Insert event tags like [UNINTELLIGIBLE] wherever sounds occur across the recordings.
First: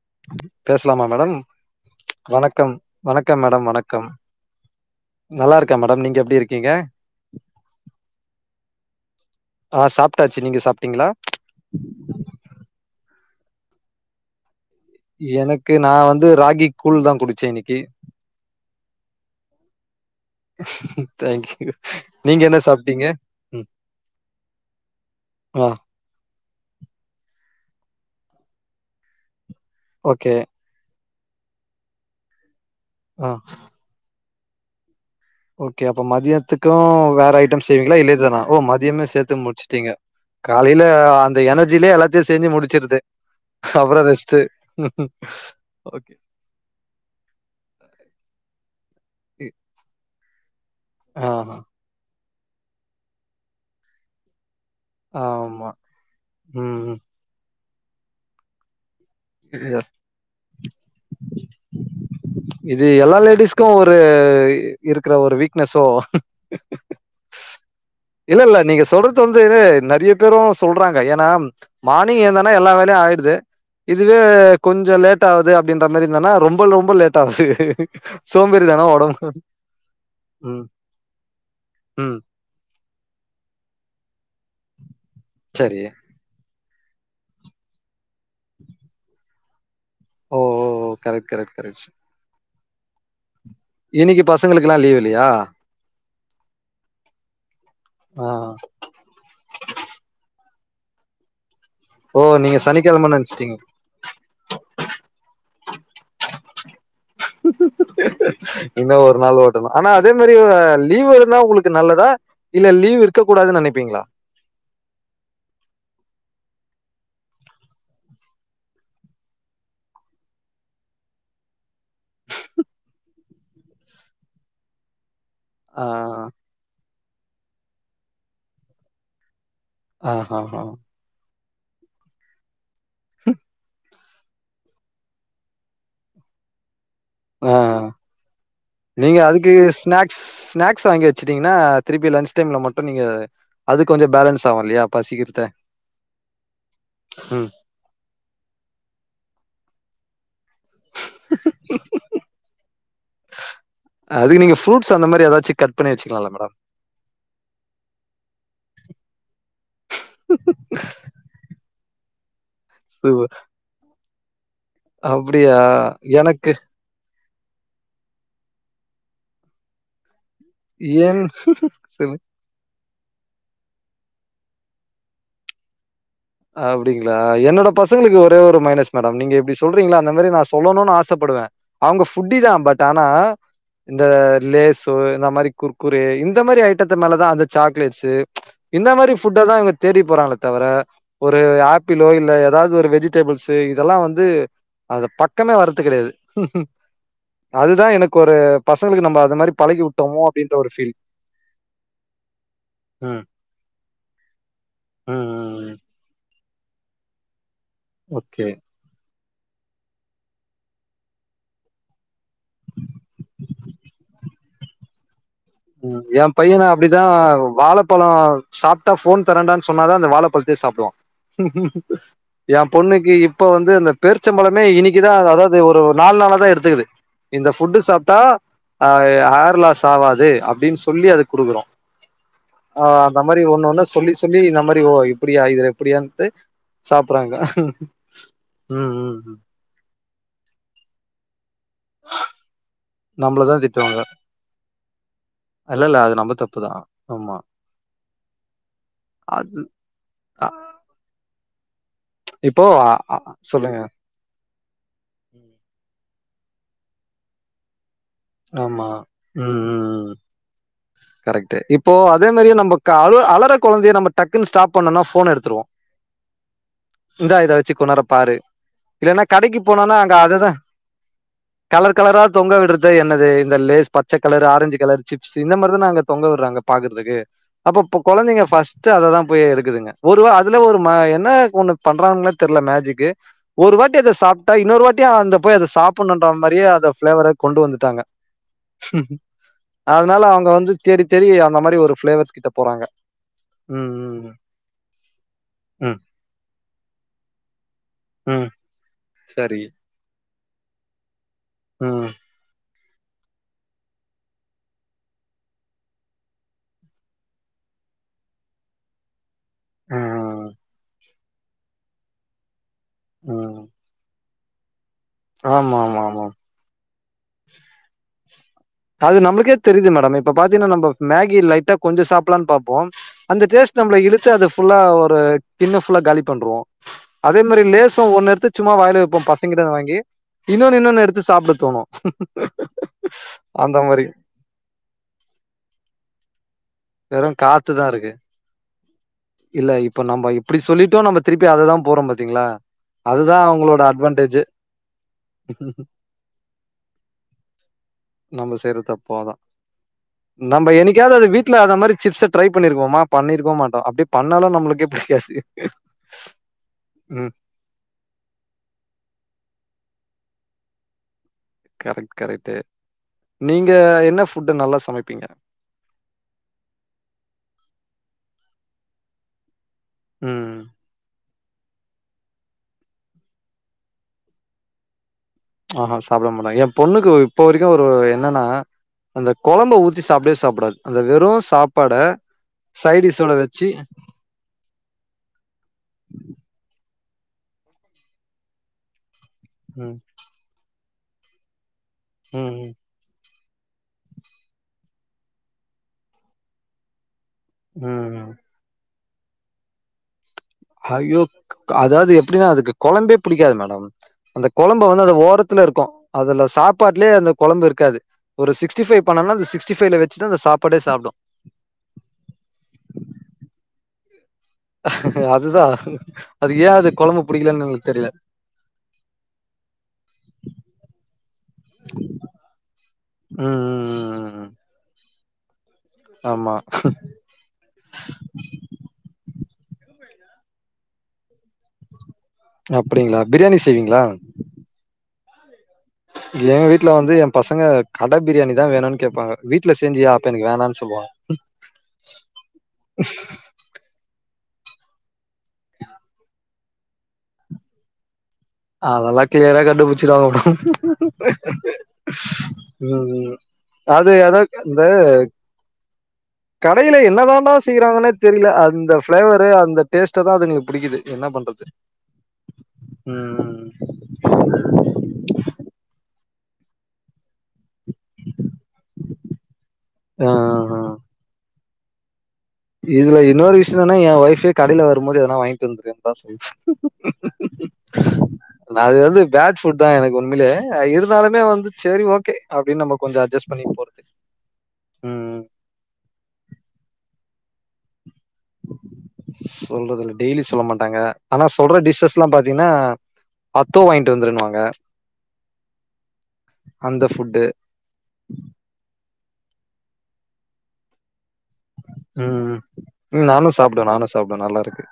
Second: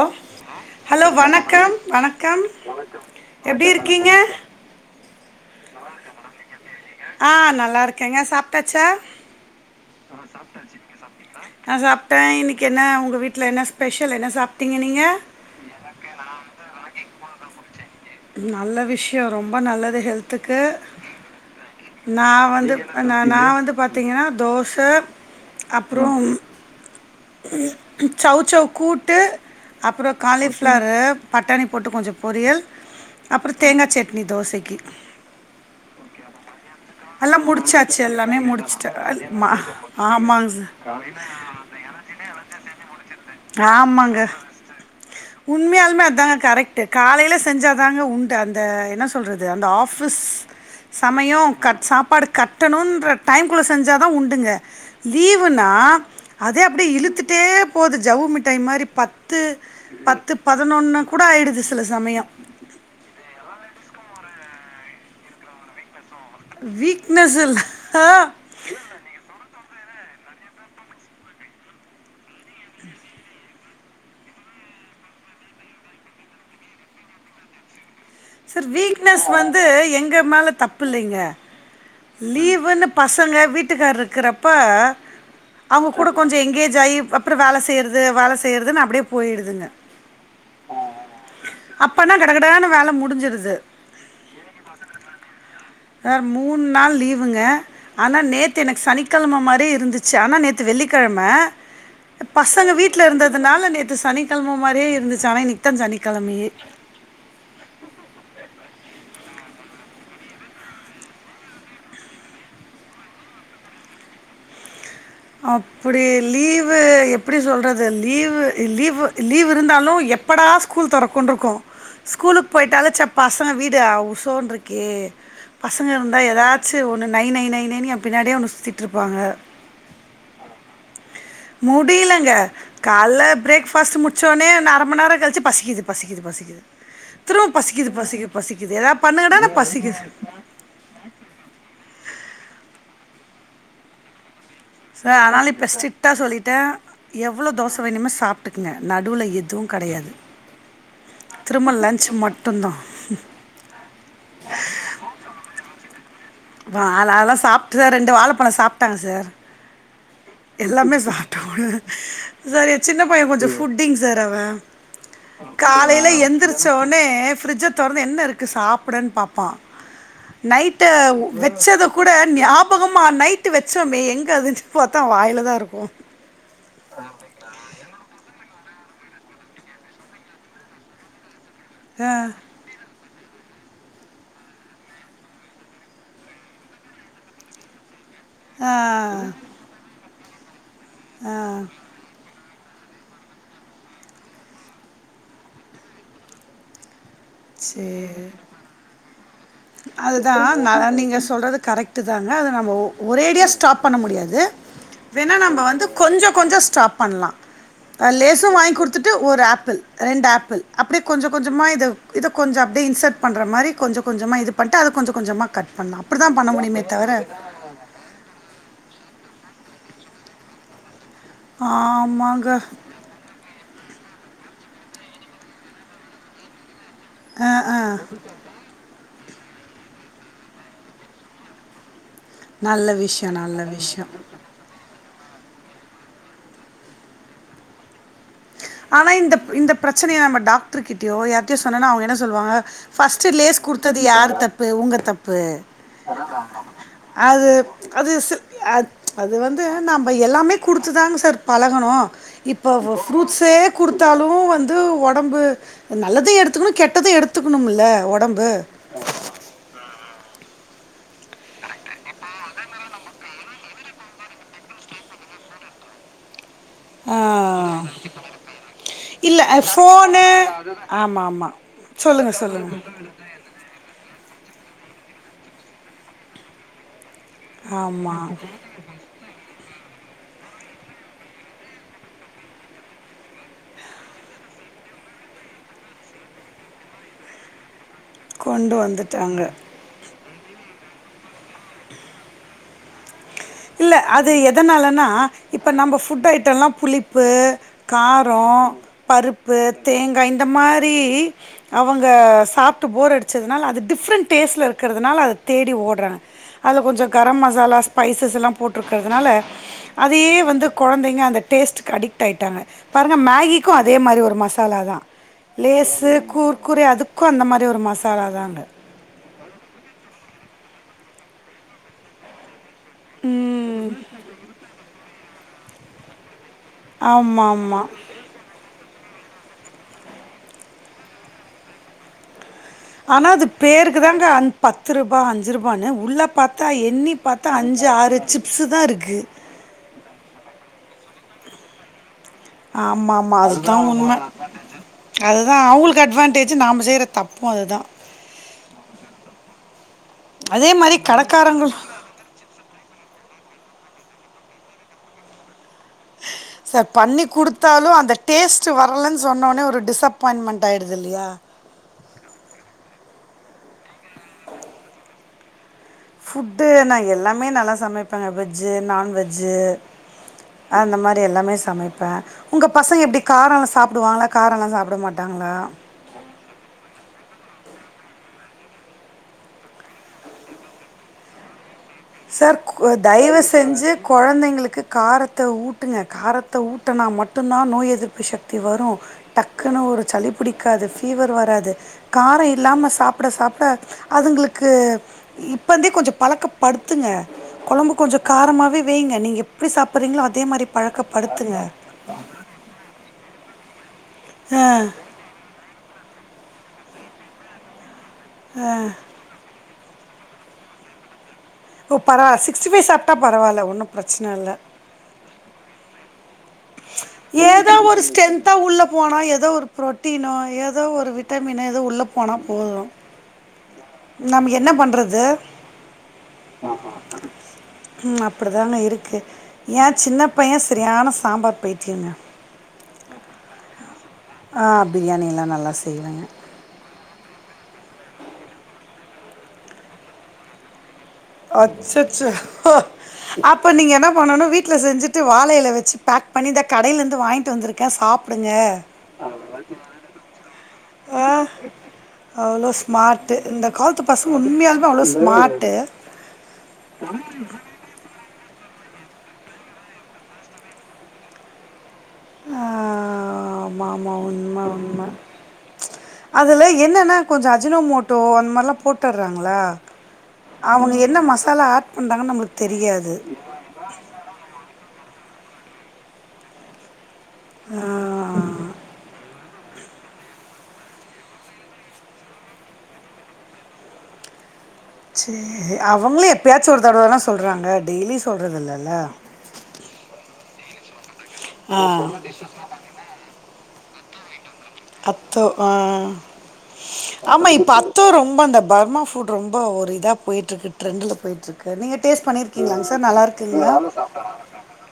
Hello பேச்லாமா hello madam வணக்கம் வணக்கம் வணக்கம் மேடம் எப்டி வணக்கம் இருக்கீங்க நல்லார்க்கே மேடம் நீங்க எப்டி இருக்கீங்க ஆ நல்லா இருக்கேங்க சாப்ட்டாச்சா ஆ சாப்டாச்சு நீங்க சாப்ட்டீங்கிளா ஆ சாப்டே இன்னைக்கு என்ன உங்க வீட்ல என்ன ஸ்பெஷல் என்ன சாப் எனக்கு நா வந்து ராகிக் கூழ்தா குடிச்சே இன்னைக்கி நல்ல விஷ்யோ ரொம்ப நல்லது ஹெல்த் த்துக்கு தேங்க்யூ நா நீங்க என்ன வந்து சாப்பிட்டீங்க ந நா வந்து பாத்தீங்கனா தோச அ அப்றம் சவ் சவ் கூட்டு அப்றோ ஓகே காலிஃப்ளரு பட்டாணிப் போட்டு கொஞ்சப் பொரியல் ஆ அப்றோ தேங்கா செட் நீ தோசைக்கு ஓகே அப்ப மதியத்துக்கு வேற எல்லா ஐட்டம் செய்வீங்களா முடிச்சாச்சு இல்ல எல்லாமே இதுதானா ஓ மதியமே முடிச்சுட்டே சேத்து முடிச்சுட்டீங்க ஆமாங்க காலையில அந்த எனர்ஜிலயே எல்லாத்தையு செஞ்சு முடிச்சிருது அப்புறோ ஆமாங்க. ரெஸ்டு உண்மையாலுமே அதாங்க கரெக்டு காலையில செஞ்சாதாங்க உண்டு அந்த என்ன இ சொல்றது அந்த ஆபிஸ் சமையே ஆஹா கட் சாப்பாடு கட் டணுன்ற டைம்க்குள்ள செஞ்ச தா உண்டுங்க லீவுனா ஆமா அதே அப்டியே ம் இழுத்துட்டு விட்டே போகுது ஜவ்வு மிட்டாய் மாரி பத்து பத் து பதினொன்னு கூட ஆயிடுது சில சமயம் இது எல்லா லேடிஸ்க்கு ஒரு இருக்கிற ஒரு வீக்னஸோ இல்ல இல்ல நீங்க சொல்றது இப்ப வந்து இது நெறையா பேரு சொல்றாங்க ஏன்னா மார்னிங் ஏந்தன்னா எல்லா வேலையு ஆயிடுது இதுவே கொஞ்ச லேட் ஆகுது அப்டின்ற மாதிரி இருந்தானா ரொம்ப ரொம்ப லேட் ஆகுது சார் சோம்பேறிதான வீக்னஸ் உடம்பு. வந்து எங்க மேல ம் தப்புயில்லைங்க ம் லீவுன்னு பசங்க வீட்டுக்காரு இருக்கிறப்ப சரி. அவங்க கூட கொஞ்சோ எனங்கேஜ் ஆகி அப்புறோ வேல செய்யறது வேல செய்யறது அப்டியே போயிடுதுங்க ஓ ஓ ஓ கரெக்ட் கரெக்ட் கரெக்ட் கடக்கடானு வேல முடிஞ்சிருது இன்னைக்கு பசங்களுக்கெல்லா லீவ் இல்லையா சார் மூணு நாள் லீவுங்க ஆனா ஆ நேத்து எனக்கு சனி கிழம மாரி இருந்துச்சி ஆனா நேத்து வெள்ளிக்கிழம ஓ நீங்க பசங்க வீட்டுல சனிக்கிழமன்னு நெனச்சுட்டீங்க. இருந்ததுனால நேத்து சனிக்கிழம மாரியே இருந்துச்சி ஆனா இன்னக்கி தா சனிக்கிழமயே [INAUDIBLE] இன்னு ஒரு நாள் ஓட்டணு ஆனா அதே மாரி லீவு இருந்தா உங்களுக்கு நல்லதா இல்ல லீவ் இருக்க கூடாது நினைப்பீங்களா அப்புடி லீவு எப்பிடி சொல்றது லீவு லீவு லீவ் இருந்தாலு எப் எப்படா ஸ்கூல் தொரக்குண்டு இருக்கு ஸ்கூலுக்கு போயிட்டாலே சப்ப பசங்க வீடு உசோன் இருக்கே ஆ பசங்க இருந்தா ஏதாச்சி ஒன்னு நை நை நை நைனி எ பின்னாடியே ஒன்னு சுத்திட்டு இருப்பாங்க ஆ ஆ ஆ முடியிலங்க கால பிரேக் ஃபாஸ்டு மு டிசோன்னே இன்னு அர மணி நேர கழிச்சி பசிக்குது பசிக்குது பசிக்குது திரும்ப ஆ. பசிக்குது பசிக்குது பசிக்குது ஏதாவது நீங்க பண்ணுங்கடா அதுக்கு பசிக்குது ஸ்நாக்ஸ் ஸ்நாக்ஸ் வாங்கியா வச்சுட்டீங்கன்னா திருப்பி லன்ச் டைம்ல மட்டு நீங்க அது கொஞ்சோ பேலன்ஸ் ஆகு இல்லையா சார் பசிக்கிறத அதனால இப்ப ஸ்டிட்டா சொல்லிட்டே ம் எவ்ளோ தோச வேணுமே சாப் பிடுங்க நடுவுல எதுவு கிடையாது திரும்ப லன்ச் மட்டுதா அதுக்கு நீங்க ஃபுரூட்ஸ் அந்த மாரி ஏதாச்சு கட் பண்ணி வச்சிக்கலால மேடம் அத அதெல்லா சாப்புட்டு தா ரெண்டு வாழப்பழ சாப்புட்டாங்க சார் எல்லாமே சாப்புட்ட கூட சார் எ சின்ன பைய கொஞ்ச ஃபுட்டிங் சார் அவ அப்டியா காலயில எனக்கு எந்திரிச்ச ஓ டனே பிர்ஜ தொடர்ந்து என்ன இருக்கு சாப்டனு பாப்பா நைட்டு ஏன் வச்சத கூட ஞாபகமாக நைட்டு வச்சோமே எங்கே அதுன்னு பாத்தா அவ வாயில தா இருக்கு அப்பிடிங்களா என்னோட பசங்களுக்கு ஒரே ஒரு மைனஸ் மேடம் நீங்க எப்பிடி சொல்றீங்களா அந்த மாரி நா சொல்லணுனு ஆசப்படுவே அவுங்க ஆ ஃபுட்டி தா பட் ஆனா இந்த லேசு இந்த மாரி குற்குறே இந்த மாரி ஐட்டத்த மேலதா அந்த சாக்லேட்ஸு இந்த மாரி ஃபுட்டதா இவுங்க தேடி போறாங்களே தவிர ஒரு ஆ ப்பிளோ இல்ல எதாவ்து ஒரு வெஜிடேபிள்ஸு இதெல்லா வந்து அந்த பக்கமே வர்றது கெடையாது அதுதா எனக்கு ஒரு பசங்களுக்கு நம்ப அது மாரி பழகி விட்டோமோ அதுதா அப்டின்ற ஒரு நா ஃபீல் நீங்க சொல்றது கரெக்ட்டு தாங்க அத நம்ப ஒரேடியா ஸ்டாப் பண்ண முடியாது ம் வேணா நம்ம ம் ம் வந்து கொஞ்சோ கொஞ்சோ ஸ்டாப் பண்லா அ லேசு ஓகே வாய்ங் குடுத் துட்டு ஒரு ஆப்பிள் ரெண்டு ஆப்பிள் அப்புடியே கொஞ்ச கொஞ்சமா இத கொஞ்ச அப்டே இன்செட் பண்ற மாரி கொஞ்சோ கொஞ்சமா இது பண்ட்டு அது கொஞ்ச கொஞ்சமா கட் பண்லா ம் ஏ அப்டிதா பண்ண பையன முடியுமே அப்டிதா தவிர வாழப் பழோ சாப்ட்டா ஃபோன் தரண்டான்னு சொன்னாத அந்த வாழப்பழ்த்தே சாப்டுவா ஆமாங்க ஏ பொண்ணுக்கு இப் போ வந்து இந்த பேருச்சம்பழமே இனிக்கிதா அதாவது ஒரு நால்நாளதா எடுத்துக்குது ஆ இந்த ஆ ஃபுட்டு சாப்ட்டா அ ஹேர்லாஸாவாது அப்டின் சொல்லி அத குடுக்குறோ ஆ நல்ல அந்த விஷ்யோ மாரி நல்ல ஒண்ணு ஒன்னா விஷ்யோ சொல்லி சொல்லி இந்த மாரி ஓ இப்புடியா இதுல இப்பிடியான்ட்டு சாப்புறாங்க ஆனா இந்த இந்த ப்ரெச்சனிய நம்ம டாக்ட்ரு கிட்டியோ யார்ட்டியு சொன்னேன்னா அவுங்க என்ன சொல்லுவாங்க ஃபஸ்ட்டு நம்மளதா லேஸ் குடுத்தது திட்டுவாங்க யாரு தப்பு உங்க தப்பு இல்ல இல்ல அது நம்ம தப்புதா ஆமா அது அது சி அ அது வந்து நாம்ப அ, எல்லாமே குடுத்து தாங்க சார் பழகணு இப்போ ஆ அ த்தே சொல்லுங்க குடுத்தாலு வந்து ஒடம்பு நல்லது எடுத்துக்கணு கெட்டது எடுத்துக்கணுமுல்ல ஒடம் ஆமா ம் ம் ம் கரெக்ட்டு இப்போ அதே மாரியே நம்ப க அழுற அழற கொழந்தைய நம்ம டக்குன்னு ஸ்டாப் பண்ணுனா ஃபோன எடுத்துருவோ ஆ. இந்தா இத வெச்சு கொஞ்நேர பாரு இல்லனா இல்லை கடைக்கு போனோனா அங்க ஃபோனு அததான் ஆமாம் ஆமாம் கலர் கலரா சொல்லுங்கள் தொங்க விடுறது சொல்லுங்கள் என்ன இது இந்த லேஸ் பச்ச கலரு ஆரஞ்சு கலர் சிப்ஸ் இந்த மாரிதான அங்க தொங்க விட்றாங்க பாக்கற்துக்கு அப்ப ஆமாம் கொழந்தைங்க ஃபஸ்ட்டு அததா போய் எடுக்குதுங்க ஒருவா அதுல ஒரு ம என்ன ஒண்ணு பண்றாங்ன்னே தெர்ல மேஜிக்கு ஒரு வாட்டி அத சாப்ட்டா இன்னொரு வாட்டி அந்த போய் அத சாப்புண்ணுன்ற மாரியே அத ஃப்ளேவர கொண்டு வந்துட்டாங்க கொண்டு வந்துட்டாங்க அதனால அவுங்க வந்து தேடி தேடி அந்த மாரி ஒரு ஃபிளேவர்ஸ் கிட்ட போறாங்க ம் இல்ல அது ம் எதனாலன்னா இப்போ நம்ம ம் ஃபுட் ஐட்டல்லா புளிப்பு காரோ ம் பருப்பு சரி தேங்கா இந்த மாரி அவுங்க ம் சாப் டு போர் அடிச்சதுனால அது டிஃப்ரெண்ட் டேஸ்ல இருக்கிறதுனால அத தேடி ஓட்றாங் அதுல கொஞ்சோ கரம் மசாலா ஸ்பை சஸெல்லா போட்ருக்கிறதுனால அதயே ம் வந்து கொழந்தைங்க அந்த டேஸ்ட்டுக் அடிக் ஆயிட்டாங்க பாருங்க ம் மேகிக்கு அதே மாரி ஒரு மசாலாதா ஆமா ஆமா லேசு ஆமா குர் குரே அதுக்கு அந்த மாரி ஒரு மசாலா தாங்க அது நம்ப்ளுக்கே தெரிது மேடம் இப்ப பாத்தீன்னா நம்ப மேகி லைட்டா கொஞ்ச சாப்புலான் பாப் போம் அந்த டேஸ்ட் நம்மள இழுத்து அது ஃபுல்லா ஒரு கிண்ணு ஃபுல்லா காலி பண்றோ அதே மாரி ஆமாமா. லேசு ஒன்னெடுத்து சும்மா வாயில வெப்போம் பசங்கிட்டந்து வாங்கி இன்னொன்னு இன்னொன்னு எடுத்து சாப்புட தோணு ஆனா அது அந்த பேருக்கு மாரி தாங்க அன் பத்து ரூபா அஞ்சு ரூபானு உள்ள பாத்தா எண்ணி வெறு பாத்தா காத்துதா அஞ்சு இருக்கு ஆறு சிப்ஸுதா இருக்கு இல்ல இப்ப நம்ம இப்புடி சொல்லிட்டு நம்ம திருப்பி அததா போறோ பாத்தீங்ளா ஆமா அதுதா அவுங்ளோட அட்வான்டேஜ் அதுதா அவுங்குள்க்கு அட்வான்டேஜி நாம செய்ற தப்பு அதுதா நம்ப செய்ற தப்பு அதா நம்ப அதே மாதிரி என்னிக்காது அத வீட்ல கடைக்காரங்களும் அதமர் சிப்ஸ் ட்ரை பண்ணிருக்கோமா பண்ணிருக்கோ மாட்டோ அப்டே பண்ணாலு நம்மளுக்கே புடிக்காது சர் பண்ணி குடுத்தாலு அந்த டேஸ்ட்டு வரலன் சொன்னவொனே ஒரு டிஸப்பாயின்மண்ட் ஆயிடுதுல்யா கரெக்ட் கரெக்டு நீங்க என்ன ஃபுட்டு நல்லா சமைப்பீங்க ஃபுட்டு நா எல்லாமே நல்லா சமைப்பேங்க வெஜ்ஜு நான்வெஜ்ஜு ம் அ அந்த மாரி எல்லாமே சமைப்பே உங்க பசங்க எப்டி காரல்லா சாப்டுவாங்களா காரல்லா சாப்ட மாட்டாங்ளா அ ஹ சாப்ட மாட்ட எ பொண்ணுக்கு இப்ப வரிக்கு ஒரு என்னனா அந்த கொழம்ப ஊத்தி சாப்வே சாப்டாது அந்த வெறு சாப்பாட சார் கு சைடிஷோட தய்வ வச்சு செஞ்சு கொழந்தைங்ளுக்கு காரத்த ஊட்டுங்க காரத்த ஊட்டுனா மட்டுந்தா நோய் எதிர்ப்பு சக்தி வரு டக்குனு ம். ஒரு சளி புடிக்காது ஃபீவர் வராது கார ம், ம். இல்லாம சாப்புட சாப்புட அதுங்ளுக்கு இப்பந்தே கொஞ்ச பழக்கப் படுத்துங்க கொழம்பு கொஞ்ச ம். காரமாவே வெங்க நீங்க எப்டி சாப்புற்றீங்ளோ அதே மாரி ஐயோ அதாது எப்டினா அதுக்கு கொழம்பே புடிக்காது மேடம் அந்த ஆ கொழம்ப வந்து அத ஓரத் துல்ல இருக்கு அதுல சாப்பாட்லே அந்த கொழம்ப இருக்காது ஒரு சிக்ஸ்டி ஃபைவ் பண்ணன்னா அந்த சிக்ஸ் சிக்ஸ்டிஃபை வச்சுதா அந்த சாப்பாடே சாப்டு ஓ பரவா சிக்ஸ்டிஃபை சாப்டா பரவால்ல ஒன்னு பிரச்சனல்ல அதுதா ஏதோ ஒரு ஸ்ரென்த்தா உள்ள போனா ஏதோ ஒரு புரோட்டீனோ ஏதோ ஒரு விட் ட்டமினு எது உள்ளே போனா போது ம் ம் ம் நம் ம். என்ன பண்றது ஆமா ம் அப்புடிதாங்க இருக்கு ஏ சின்ன பைய செரியான சாம்பார் பைத்திங்யங்க அப்புடிங்ளா பிரியாணி செய்வீங்ளா ஆ பிரியாணியெல்லா நல்லா செய்வங்க எங் வீட்ல வந்து ஏ பசங்க கட பிரியாணி தா வேணு கேபாங்க வீட்ல செஞ்சியா அப்ப எனக்கு வேணான் சொல்வாங் அச்சசோ அப்ப நீங்க என்னா பண்ணு வீட்ல செஞ்சு து வாழைல வெச்சு பேக் பண்ணி த கடைலந்து வாங்கிட்டு வந்துருக்க சாப்ட்டு அதல்லாம் க்ளியரா கண்டுபுச்சிடுவாங்கு ஆ அவ்வளோ ம் ம் ஸ்மார்ட்டு இந்த காலத்து அது பசங்க அதா அந்த உண்மையாலுமே அவ்வளோ ஸ்மார்ட்டு கடையில என்ன தாண்டா செய்றாங்கன்னே தெரில அந்த ஃப்ளேவரு அந்த டேஸ்ட்ட தா அதுங்ளுக்கு புடிக்கிது என்ன பண்றது ம் ஆமாமா உண்மா உண்ம அதுல என்னனா கொஞ்ச அஜினோ மோட்டோ அந்த மார்லா போட்டற்றாங்ளா ஆ ஆ அவுங்க என்ன மசாலா வந்தாங்க நம்முளுக் இதுல இன்னொரு விஷ் என்னனா ஏ ஒய்ஃபே கடைல வருமோது எதானா வாய்ட்டு வந்ருன்னு தா சொல்லி யா நா அது வந்து பேட் ஃபுட் தா எனக்கு உண்மிலே இருந்தாலுமே வந்து சேரி ஓகே அப்டின் நம்ப கொஞ்ச அஜஸ் பண்ணி போற்து சே அவங்களு எப்பயாச்சு ஒரு தடவனா சொல்றாங்க டெய்லி சொ சொல்றதுல்ல டெய்லி சொல்ல மாட்டாங்க ஆனா ஆ சொல்ற டிஷ்ஷஸ்லா பாத்தீங்கனா அத்தோ வாங்கிட்டு வந்துருன்வாங்க அத்தோ ஆ அந்த ஃபுட்டு ஆமா இப்ப அத் த்தோ ரொம்ப அந்த பர்மா ஃபுட் ரொம்ப ஒரு இதா போய்ட்ருக்கு ட்ரெண்ட்டுல போயிட்ருக் கு நீங்க டேஸ்ட் ம் பண்ணிருக்கீங்ளாங்க சார் நல்லா இருக்குங்ளா ல்லாருக்கு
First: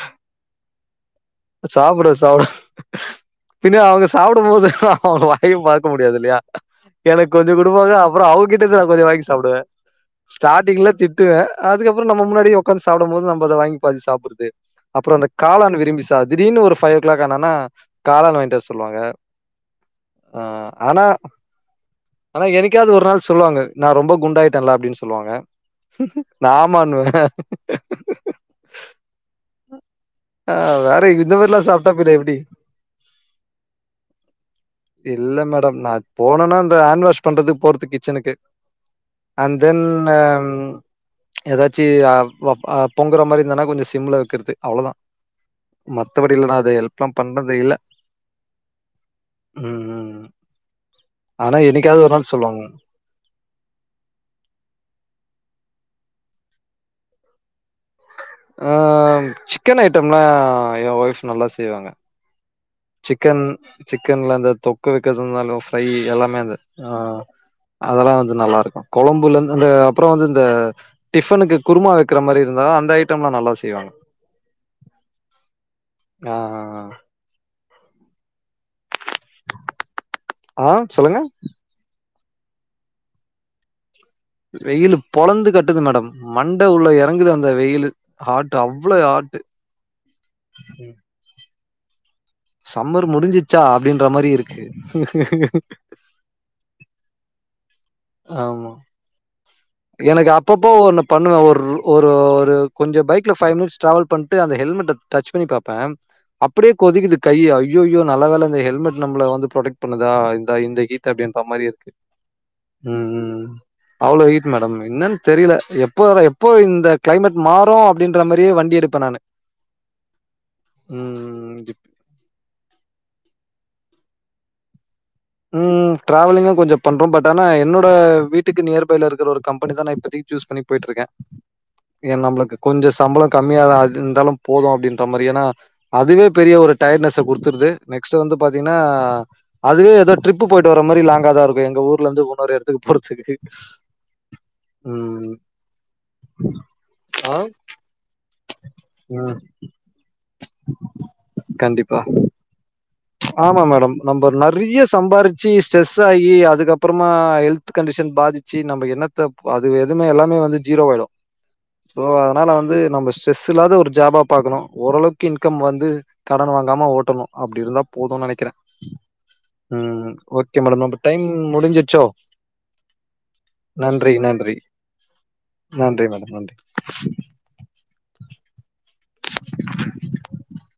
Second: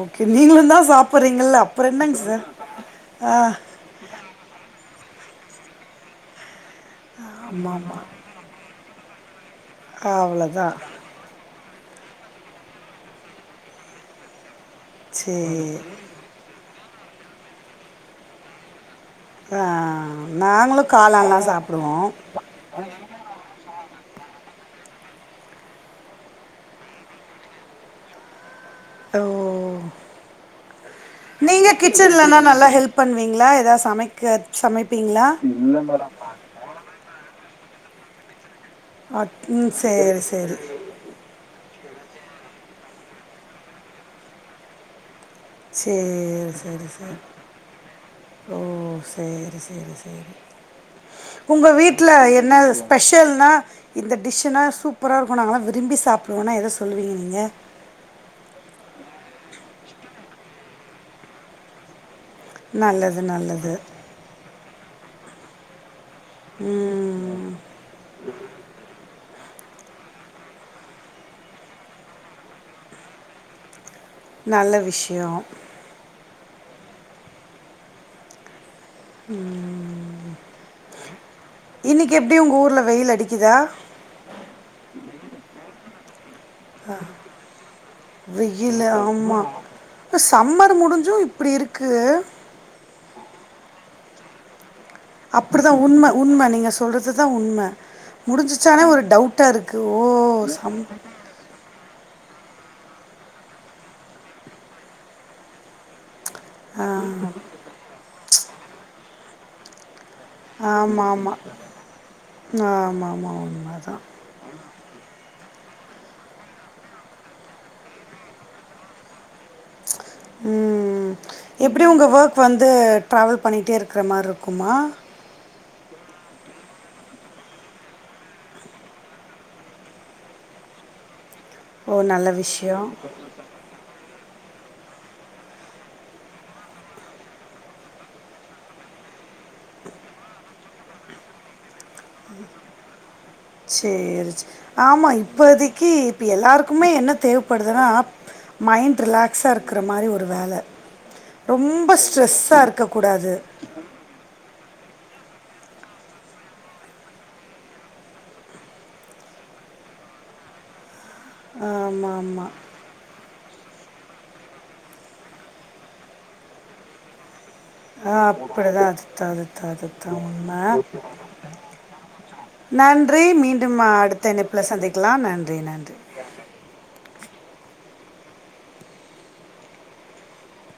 ஓகே நீங்களுந்தா சாப் சாப்பிடுவே சாப்டுவே ஆ. பின்னே அவ்ங்க சாப்பிடும் போது அவ்ங்க வாயு பாக்க முடியாது இல்லையா எனக்கு கொஞ்ச ஆமா குடுப்பாங்க ஆமா அப்றோ அவ்ங்கிட் டருந்து நா கொஞ்ச வாங்கி சாப்டுவே அவ்ளோதான் ஸ்டார்ட்டிங்ல திட் டுவே அதுக்கப்பற நம்ம முன்னாடி ஒக்காந்து சாப்புடும் போது நம்ம அத வாங்கி பாதி சாப்பிட்றது அப்பற அந்த சேரி காளான் விரும்பி சா தா திடீர்னு ஒரு ஃபைவ் ஓ கிளாக் ஆனோன காளான் வாங்கிட்டு வர சொல்லுவாங்க ஆ அ நாங்களு ஆனா காளான்லா சாப்டுவோ ஆனா என்னைக்காவ்து ஒரு நாள் சொல்லுவாங்க நான் ரொம்ப குண்டாயிட்டன்ல அப்டின் சொல்லுவாங்க நா ஆமானுவே ஓ அ வேற் நீங்க கிச்சன்லனா நல்லா ஹெல்ப் பண்ணுவீங்ளா எதாவ்து சமைக்க சமைப்பீங்ளா இல்ல மேடம் நா போனனா அந்த ஹேண்ட் வாஷ் பண்றதுக்கு போறது கிச்சனுக்கு அட் அண்ட் ம் தென் சேரி அன் சேரி எதாச்சு அ வ அ பொங்குற மாரி இருந்தனா கொஞ்ச சிம்ல வெக்கிறது அவ்ளோதா மத்தபடிலா சேரி நா அத சேரி ஹெல்ப்லா சேரி பண்றது இல்ல ஓ சேரி ம் சேரி ம். சேரி ஆனா, உங்க என்னைக்காவது வீட்ல ஒரு நாள் சொல்லுவாங்க. என்னது ஸ்பெஷல்னா இந்த டிஷ்ஷுனா சூப்பரா இருக்கு நாங்களா விரும்பி சாப்டுவோனா எத சொல்லுவீங்க நீங்க ஆம் சிக்கன் ஐட்டம்லா எ ஒய்ஃப் நல்லா செய்வாங்க நல்லது சிக்கன் நல்லது சிக்கன்ல அந்த தொக்கு வெக்கிறது இருந்தாலு ஃப்ரை எல்லாமே அந்த ஆ ம் அதெல்லா வந்து நல்லாருக்கு கொழம்புலருந்து அந்த அப்பற வந்து இந்த டிஃபனுக்கு குருமா வெக்கிற மாரி இருந்தா அந்த ஐட்ம்லா நல்லா செய்வாங்க நல்ல விஷ்யோ ஆ ம் ஆ சொல்லுங்க இன்னைக்கு எப்டி உங்க ஊர்ல வெயில் அடிக்குதா வெயிலு பொழந்து கட்டுது மேடம் மண்ட உள்ள எறங்குது அந்த வெயிலு ஹாட்டு அவ்ளோ ஹாட்டு இப்ப சம்மர் முடிஞ்சு இப்டி இருக்கு சம்மர் முடிஞ்சிச்சா அப்டின்ற மாரி இருக்கு அப்டிதா உண்ம உண்ம நீங்க சொல்றது தா உண்ம ஆமா. முடிஞ்சிச்சானே ஒரு டவுட்டா இருக்கு ஓ சம் பண்ணுவே ஒர் ஒரு ஒரு கொஞ்ச பைக்ல ஃபைவ் மினிட்ஸ் ட்ராவல் பண்ட்டு அந்த ஹெல்மெட்ட டச் பண்ணி பாப்பே அப்டியே கொதிக்குது கையி ஐயய்யோ நல்ல வேல இந்த ஹெல்மெட் நம்மள வந்து ப்ரெக்ட் பண்ணுதா தா இந்த ஹீத் அப்டின்ற மாரி இருக்கு ம், ஆமாம்மா ம். உண்மாதா அவ்ளோ ஹீட் மேடம் என்னன் தெரியல எப்போவர எப்போ இந்த கிளைமேட் மாறு அப்டின்ற மாரியே வண்டி எடுப்பே நானு ம் ம் ம் எப்டி உங்க வொர்க் வந்து டிராவல் பண்ணிகிட்டே இருக்கிற மார்ருக்குமா ம் டிராவலிங்கு கொஞ்ச பண்றோ பட் ஆனா என்னோட வீட்டுக்கு நியர் பைல இருக்கிற ஒரு கம்பெனிக்கு தா இப்பதைக் சூஸ் பண்ணி போய்ட்டு இருக்கே ஓ ஏனா நல்ல நம்மளுக்கு கொஞ்சோ விஷயம் சம்பள கம் மியா தா ஆகுது இருந்தாலு போது அப்டின்ற மாரியான அதுவே பெரிய ஒரு டயர்ட்னஸ்ஸு குடுத்துருது நெக்ஸ்ட் வந்து பாத்தீங்கன்னா அதுவே ஏதோ ட்ரிப்பு போய்ட்டு வர மாரி லாங்காதா இருக்கு எங்க ஊர்லருந்து இன்னொரு எடத்துக்கு போறதுக்கு சேரி சே ஆமா ம் இப்பதைக்கு இப்ப எல்லாருக்குமே என்ன ஆ தேவைப்படுதுன்னா மைண்ட் ம் ரிலாக்ஸா இருக்கிற மாதிரி ஒரு வேல ரொம்ப கண்டிப்பா ஸ்ட்ரெஸா இருக்க ஆமா மேடம் நம்போ நெறைய சம்பாிச்சு ஸ்ட்ரெஸ் ஆகி அதுக்கப்புறமா ஹெல்த் கண்டிஷன் பாதிச் சி நம்ம என்னத்தை அது எதுவுமே எல்லாமே வந்து ஜீரோவாய்டு சோ ஆமா, ஆமா. அதனால வந்து நம்ம ஸ்ட்ரெஸ் இல்லாத ஒரு ஜாபா பாக்கணு ஓரளவுக்கு இன்கம் வந்து கடன் வாங்காம ஓட்டணு அப்டி இருந்தா ஆ போதுன்னு நெனைக்கிறேன் அப்படிதான் அதுதான், அதுதான், ம் ம் அதுதான் ஓகே உண்ம. மேடம் நம்ப டைம் முடிஞ்சுச்சோ நன்றி மீண்டும் அடுத்த இணைப்பில சந்திக்கலா நன்றி நன்றி [UNINTELLIGIBLE] [UNINTELLIGIBLE]